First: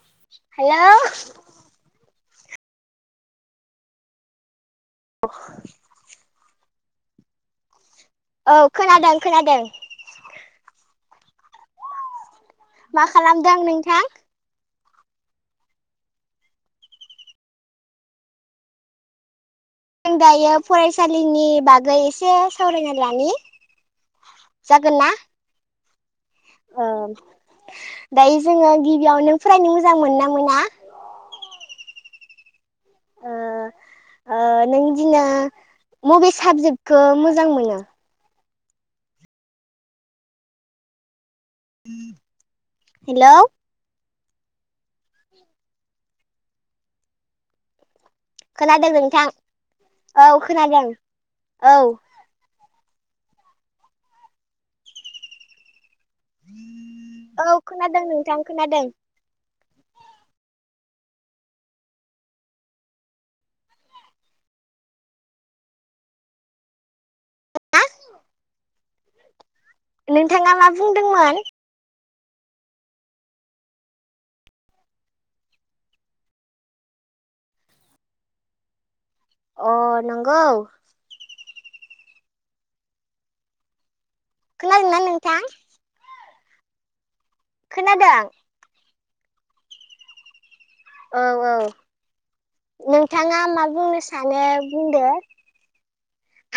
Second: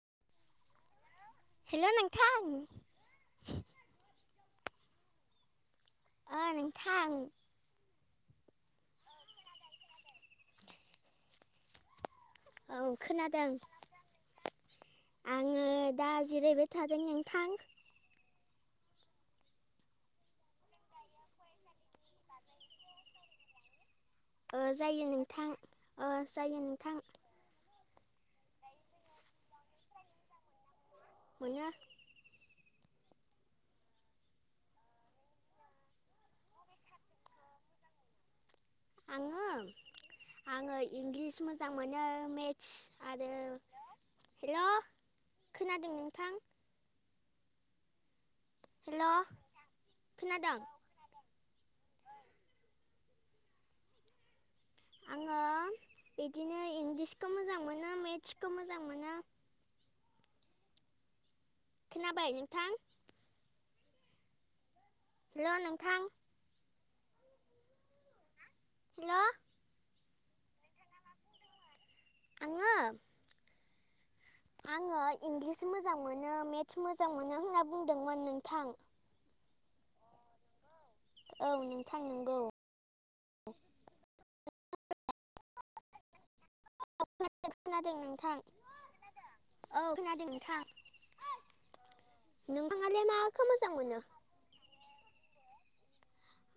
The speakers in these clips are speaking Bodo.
हेल'। हेल' नोंथां। अ ओ नोंथां। औ खोनादों खोनादों। औ मा खोनादों खालामदों नोंथां? आङो दा जिरायबाय थादों नोंथां। जों दायो फरायसालिनि बागै एसे सावरायना लनि। जायो नोंथां जायो नोंथां। दाय जोङो गिबियाव नों फरायनो मोजां मोनना मोना? मोनो। ओ ओ नों इदिनो बबे साबजेक्टखौ मोजां मोनो? आङो आङो इंलिस मोजां मोनो मेथ्स हेलौ आरो हेल' खोनादों नोंथां? खोनादों हेल' नोंथां औ खोनादों औ। आङो बिदिनो इंलिसखौ औ मोजां मोनो खोनादों नोंथां मेथ्सखौ खोनादों मोजां मोनो। खोनाबाय नोंथां? हेल' नोंथां। हेल'। नोंथाङा मा बुंदोंमोन? आङो आङो इंलिस मोजां मोनो मेथ्स मोजां मोनो होनना बुंदोंमोन नोंथां। अ नंगौ। औ नोंथां नंगौ। खोनादोना नोंथां? औ खोनादों खोनादों नोंथां औ खोनादों नोंथां। औ औ नोंथाङालाय नोंथाङा माखौ मा मोजां मोनो बुंनो सानो? होनदो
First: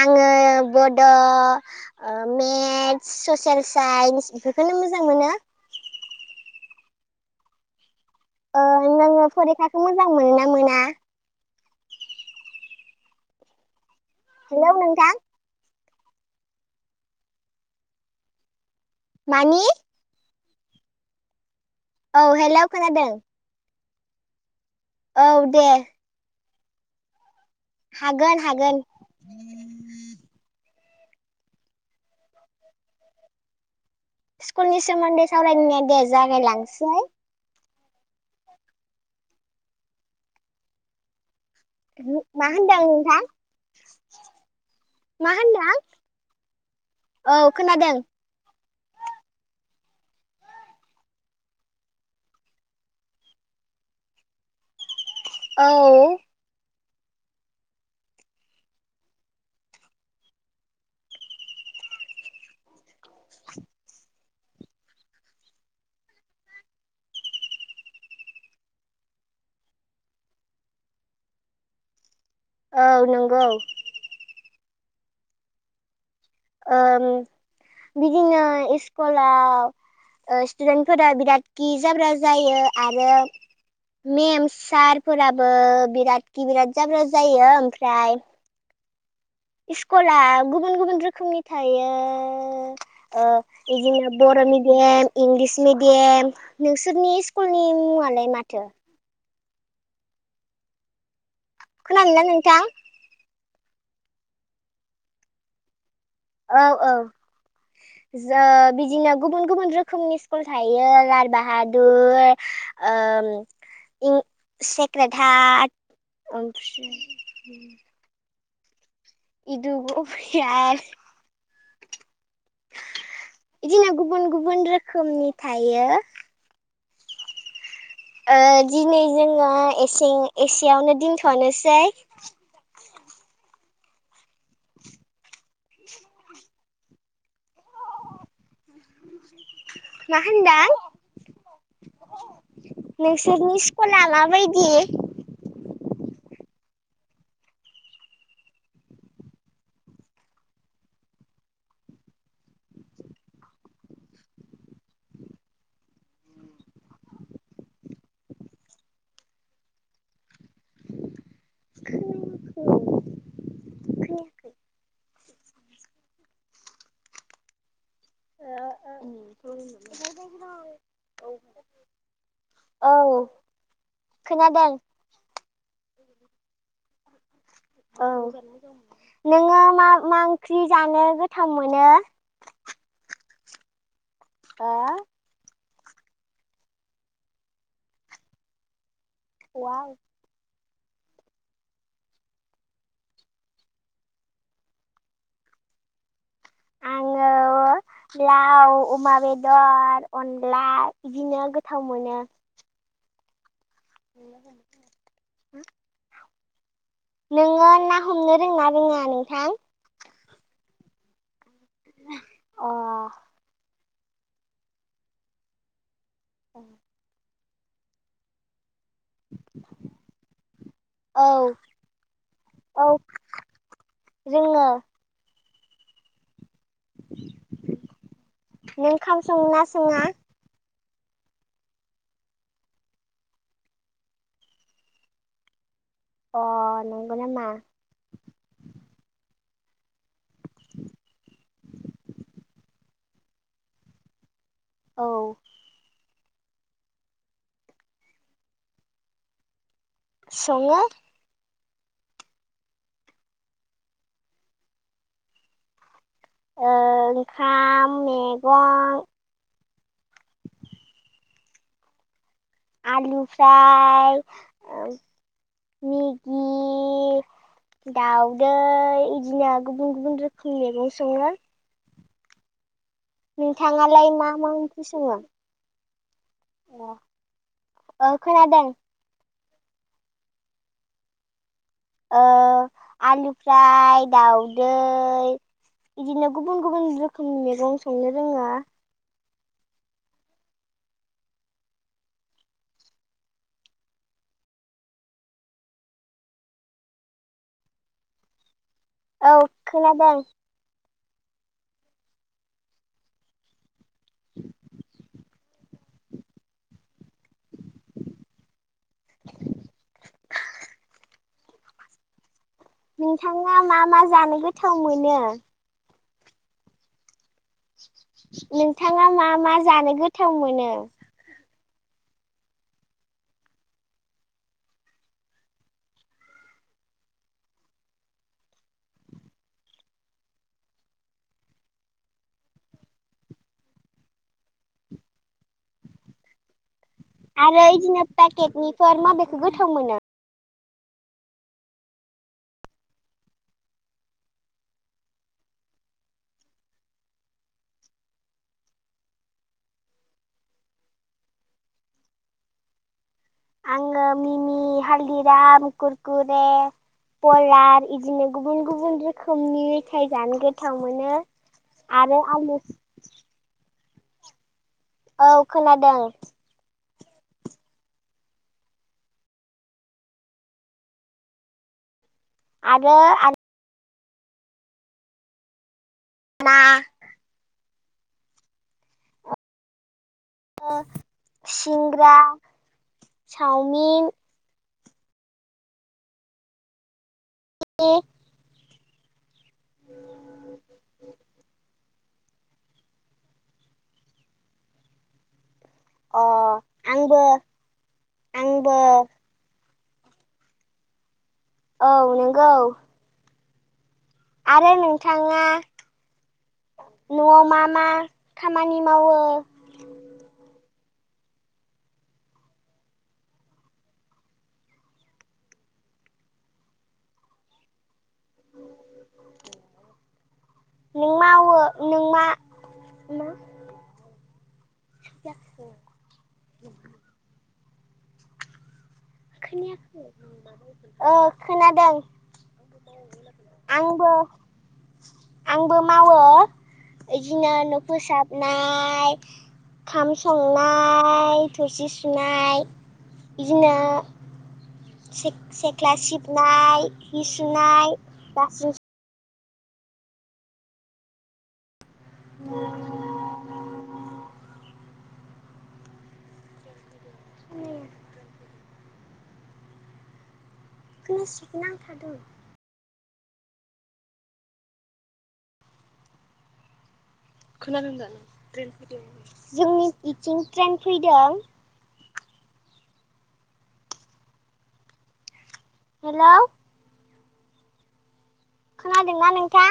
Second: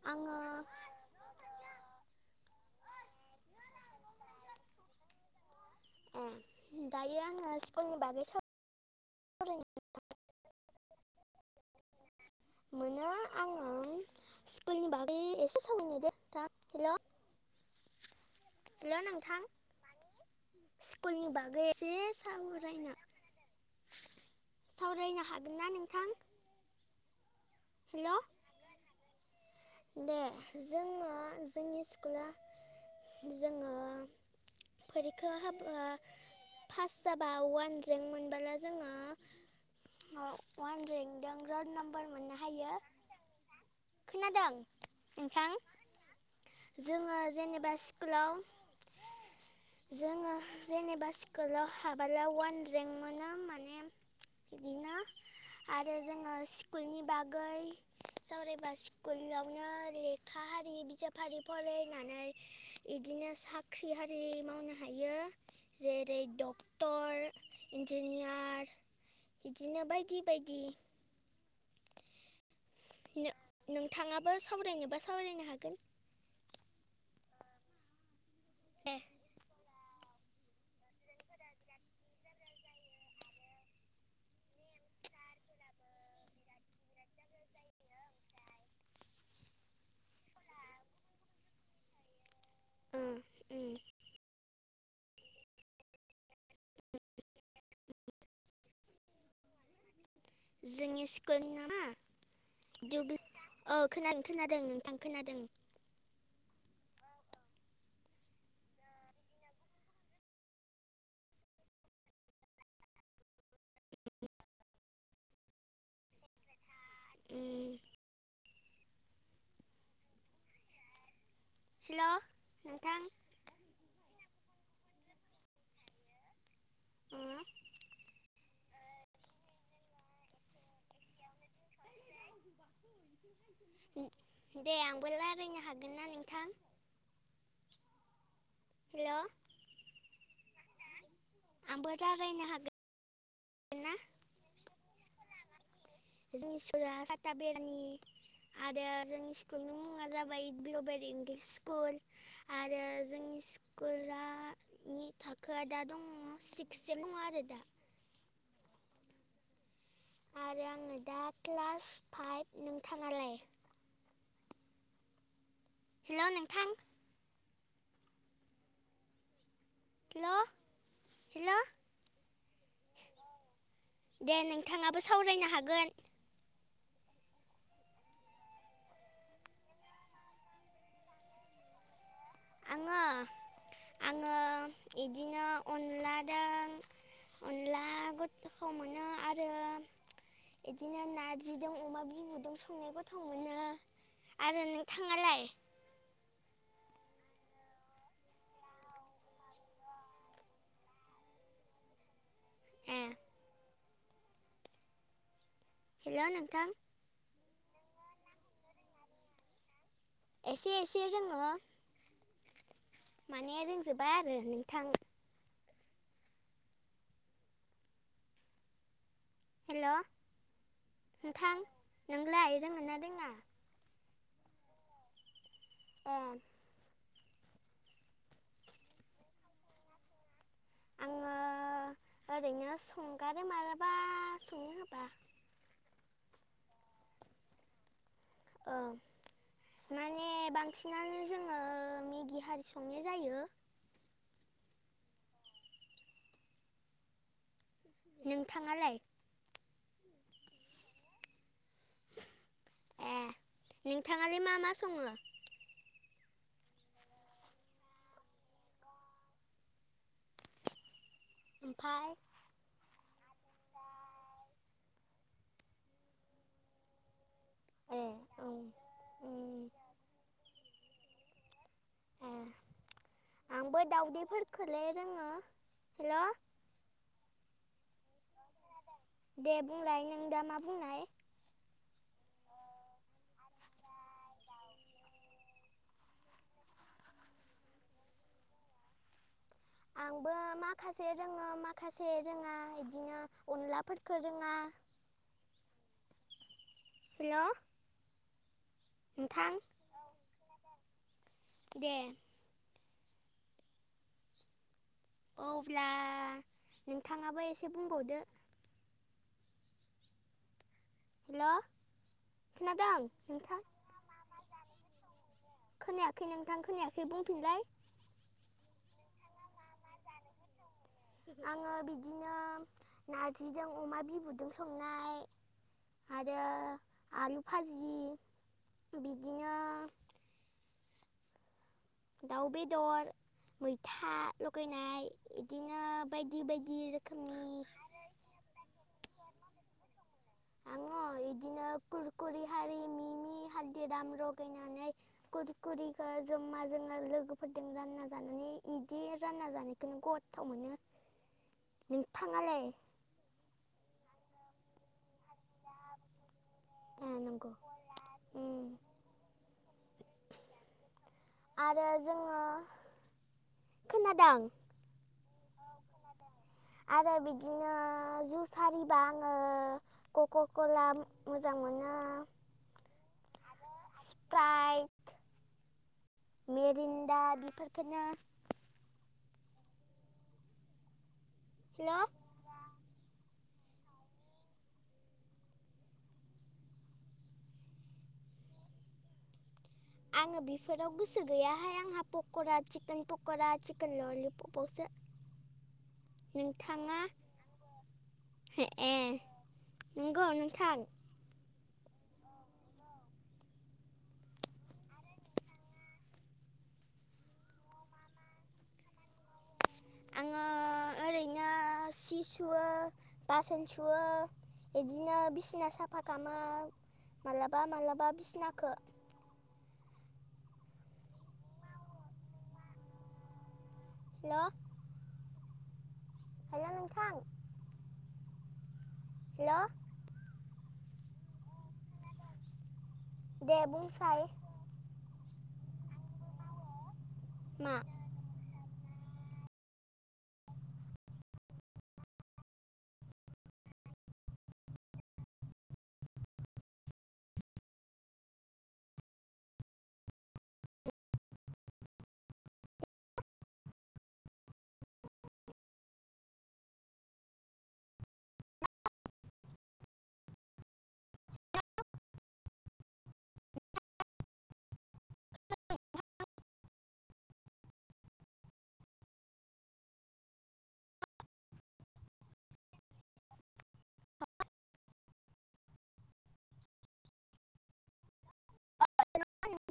आङो बड' मेथ्स ससियेल साइन्स बेफोरखौनो मोजां मोनो। दायोआं स्कूलनि बागै ओ नोङो सावरायनो फरिखाखौ मोजां मोनो ना मोना? मोनो आङो हेलौ स्कुलनि नोंथां बागै एसे हेल' हेल' नोंथां। मानि स्कुलनि बागै एसे औ हेल' सावरायनो खोनादों। सावरायनो औ हागोन दे ना नोंथां? हेल' हागोन हागोन। दे जोङो जोंनि स्कुला जोङो स्कुलनि सोमोन्दै फरिखा हाबा सावरायनाया दे जागायलांसै पास जाबा वान रेंक मोनबोला जोङो वानरेंक दों रल नाम्बार मोननो मा हायो होनदों नोंथां खोनादों? मा नोंथां होनदों? जोङो औ जेनेबा खोनादों स्कुलाव [unintelligible] जोङो जेनेबा स्कुलाव हाबोला वान रेंक मोना होमबा ने? [unintelligible] औ आरो जोङो स्कुलनि बागै सावरायबा स्कुलावनो लेखा हारि बिजाब फारि फरायनानै बिदिनो साख्रि आरि मावनो हायो जेरै डक्टर इन्जिनयार बिदिनो बायदि बायदि औ नंगौ नोंथाङाबो सावरायनोबा सावरायनो हागोन औ बिदिनो ए सस्कुलाव ओ स्टुदेन्टफोरा बिराद खि जाब्रा जायो आरो मेम सारफोराबो बिराद गि बिराद जाब्र जायो ओमफ्राय स्कुला गुबुन गुबुन रोखोमनि थायो ओं ओ उम बिदिनो बर' मिडियाम इंलिस मिडियाम नोंसोरनि स्कुलनि मुङालाय माथो [inaudible] औ खोनादों खोनादोंना नोंथां खोनादों नोंथां खोनादों औ औ ज बिदिनो गुबुन गुबुन रोखोमनि स्कुल थायो लार बाहादुर ओ सेक्राेद ओमफ्राय उ उम [unintelligible] हेल' नोंथां बिदिनो गुबुन गुबुन रोखोमनि थायो। उम ओ दिनै जोङो एसे एसेयावनो दोनथ'नोसै दे आंबो रायजायनो हागोन ना नोंथां हेल' मा होनदों आंबो रायलायनो हागोन नोंसोरनि ना स्कुला माबायदि जोंनि सका साता बेरनि आरो जोंनि स्कुलनि मुङा जाबाय बियबड इंलिस स्कुल आरो जोंनि हाइ स्कुलनि थाखोआ दा दङ सिक्सस दङ आरो दा आरो आङनो दा क्लास फाइभ नोंथाङालाय हेल' नोंथां [inaudible] हेल' हेल' औ दे खोनादों नोंथाङाबो सावरायनो हागोन औ नोङो मा मा ओंख्रि जानो गोथाव मोनो आङो ह अनला दां अनला गोथखौ मोनो बिदिनो नार्जिजों अमा बिमुजों संनाय गोथाव मोनो आरो नोंथाङालाय आङो लाव, अमा, बेदर, अनला बिदिनो गोथाव मोनो द [inaudible] हेल' नोंथां नोङो ना हमनो रोंना रोङा नोंथां एसे एसे रोङो अ माने रोंजोबा आरो नोंथां। [inaudible] हेल' औ नोंथां नोंलाय औ रोङोना लोङा? रोङो। ओं। नों खाम सङोना सङा? आङो [inaudible] ओरैनो संगारो मालाबा संनो होबा। अह नंग' नामा? ओं। माने बांसिनानो जोङो मेगि हारि संनाय जायो। औ। नोंथाङालाय? सङो। एह नोंथाङालाय मा मा सङो? ओ ओंखाम, मेगं ओमफाय? आलु फ्राय ओम मेगि ए औ दाउदै इदिनो उम गुबुन गुबुन रोखोम मैगं सङो। ए आंबो नोंथाङालाय मा मा ओंख्रि दाउदैफोरखौलाय सङो? रोङो हेल'? ओ खोनादों। दे बुंलाय नों दा मा बुंनाय? ओ आलु फ्राय, दाउदै इदिनो गुबुन गुबुन रोखोमनि मेगं संनो रोङो। [inaudible] बो माखासे रोङो माखासे रोङा इदिनो अनलाफोरखो रोङा। हेल'? औ नोंथां खोनादों। दे। [inaudible] अब्ला नोंथाङाबो एसे बुंबावदो। हेल'? खोनादों नोंथाङा नोंथां मा मा जानो गोथाव मोनो? खोनायाखै नोंथां खोनायाखै बुंफिनलाय? नोंथाङा मा मा जानो गोथाव मोनो? आङो बिदिनो नारजिजों अमा बिबुदों संनाय आरो आलु फाजि। बिदिनो दाउ बेदर, मैथा लगायनाय इदिनो बायदि बायदि रो आरो इदिनो पाकेटनिफोर माबेखौ गोथाव मोनो? आङो इदिनो कुरकुरि हारि मि मि हालदिराम रगायनानै कुरकुरिखो ज म्मा जोंङो लोगोफोरदों रानना जानानै इदि रानना जानायखोनो गथ्थाव मोनो। नोंथाङालाय? आङो मिनि हालदिराम कुरकुर रे, ए नंगौ पलार इदिनो उम गुबन गुबन रोखोम थाइ जानो गोथाव मोनो आरो आलु। खोनादों? औ खोनादों। आरो बिदिनो जुस आरिबा आङो कक'कला मोजां मोनो। आरो आं स्प्राइट ना मेरिन्न्दा बेफोरफोरखौनो ओ सिंग्रा हेल' चावमिन [unintelligible] आङो बेफोराव गोसो गैयाहाय आंहा पक'रा चिकेन पक'रा चिकेन ललिपपावसो। [inaudible] नोंथाङा आंबो हे आंबो ए नंगौ नोंथां। औ नोंगौ। आरोे नोथाङा न'आव मा मा खामानि मावो? बिदिनो सि सुयो बासोन सुयो बिदिनो बिसिना साफा खालामो मालाबा मालाबा बिसनाखौ नों मोवो नों मा हेल' [unintelligible] हेल' नोंथां। हेल' खोनायाखै? औ खोनादों। आंबो देबुंसाय आंबो मावो बिदिनो न' फोसाबनाय ओंखाम संनाय थोरसि सुनाय बिदिनो सिक सिख्ला सिबनाय हि सुनाय बासुन [unintelligible] खोनासि नांथादों खोनादोंदा जोंनि इथिं ट्रेन फैदों होन जोंनि बिथिं ट्रेन फैदों [inaudible] हेल' खोनादोंना नोंथां?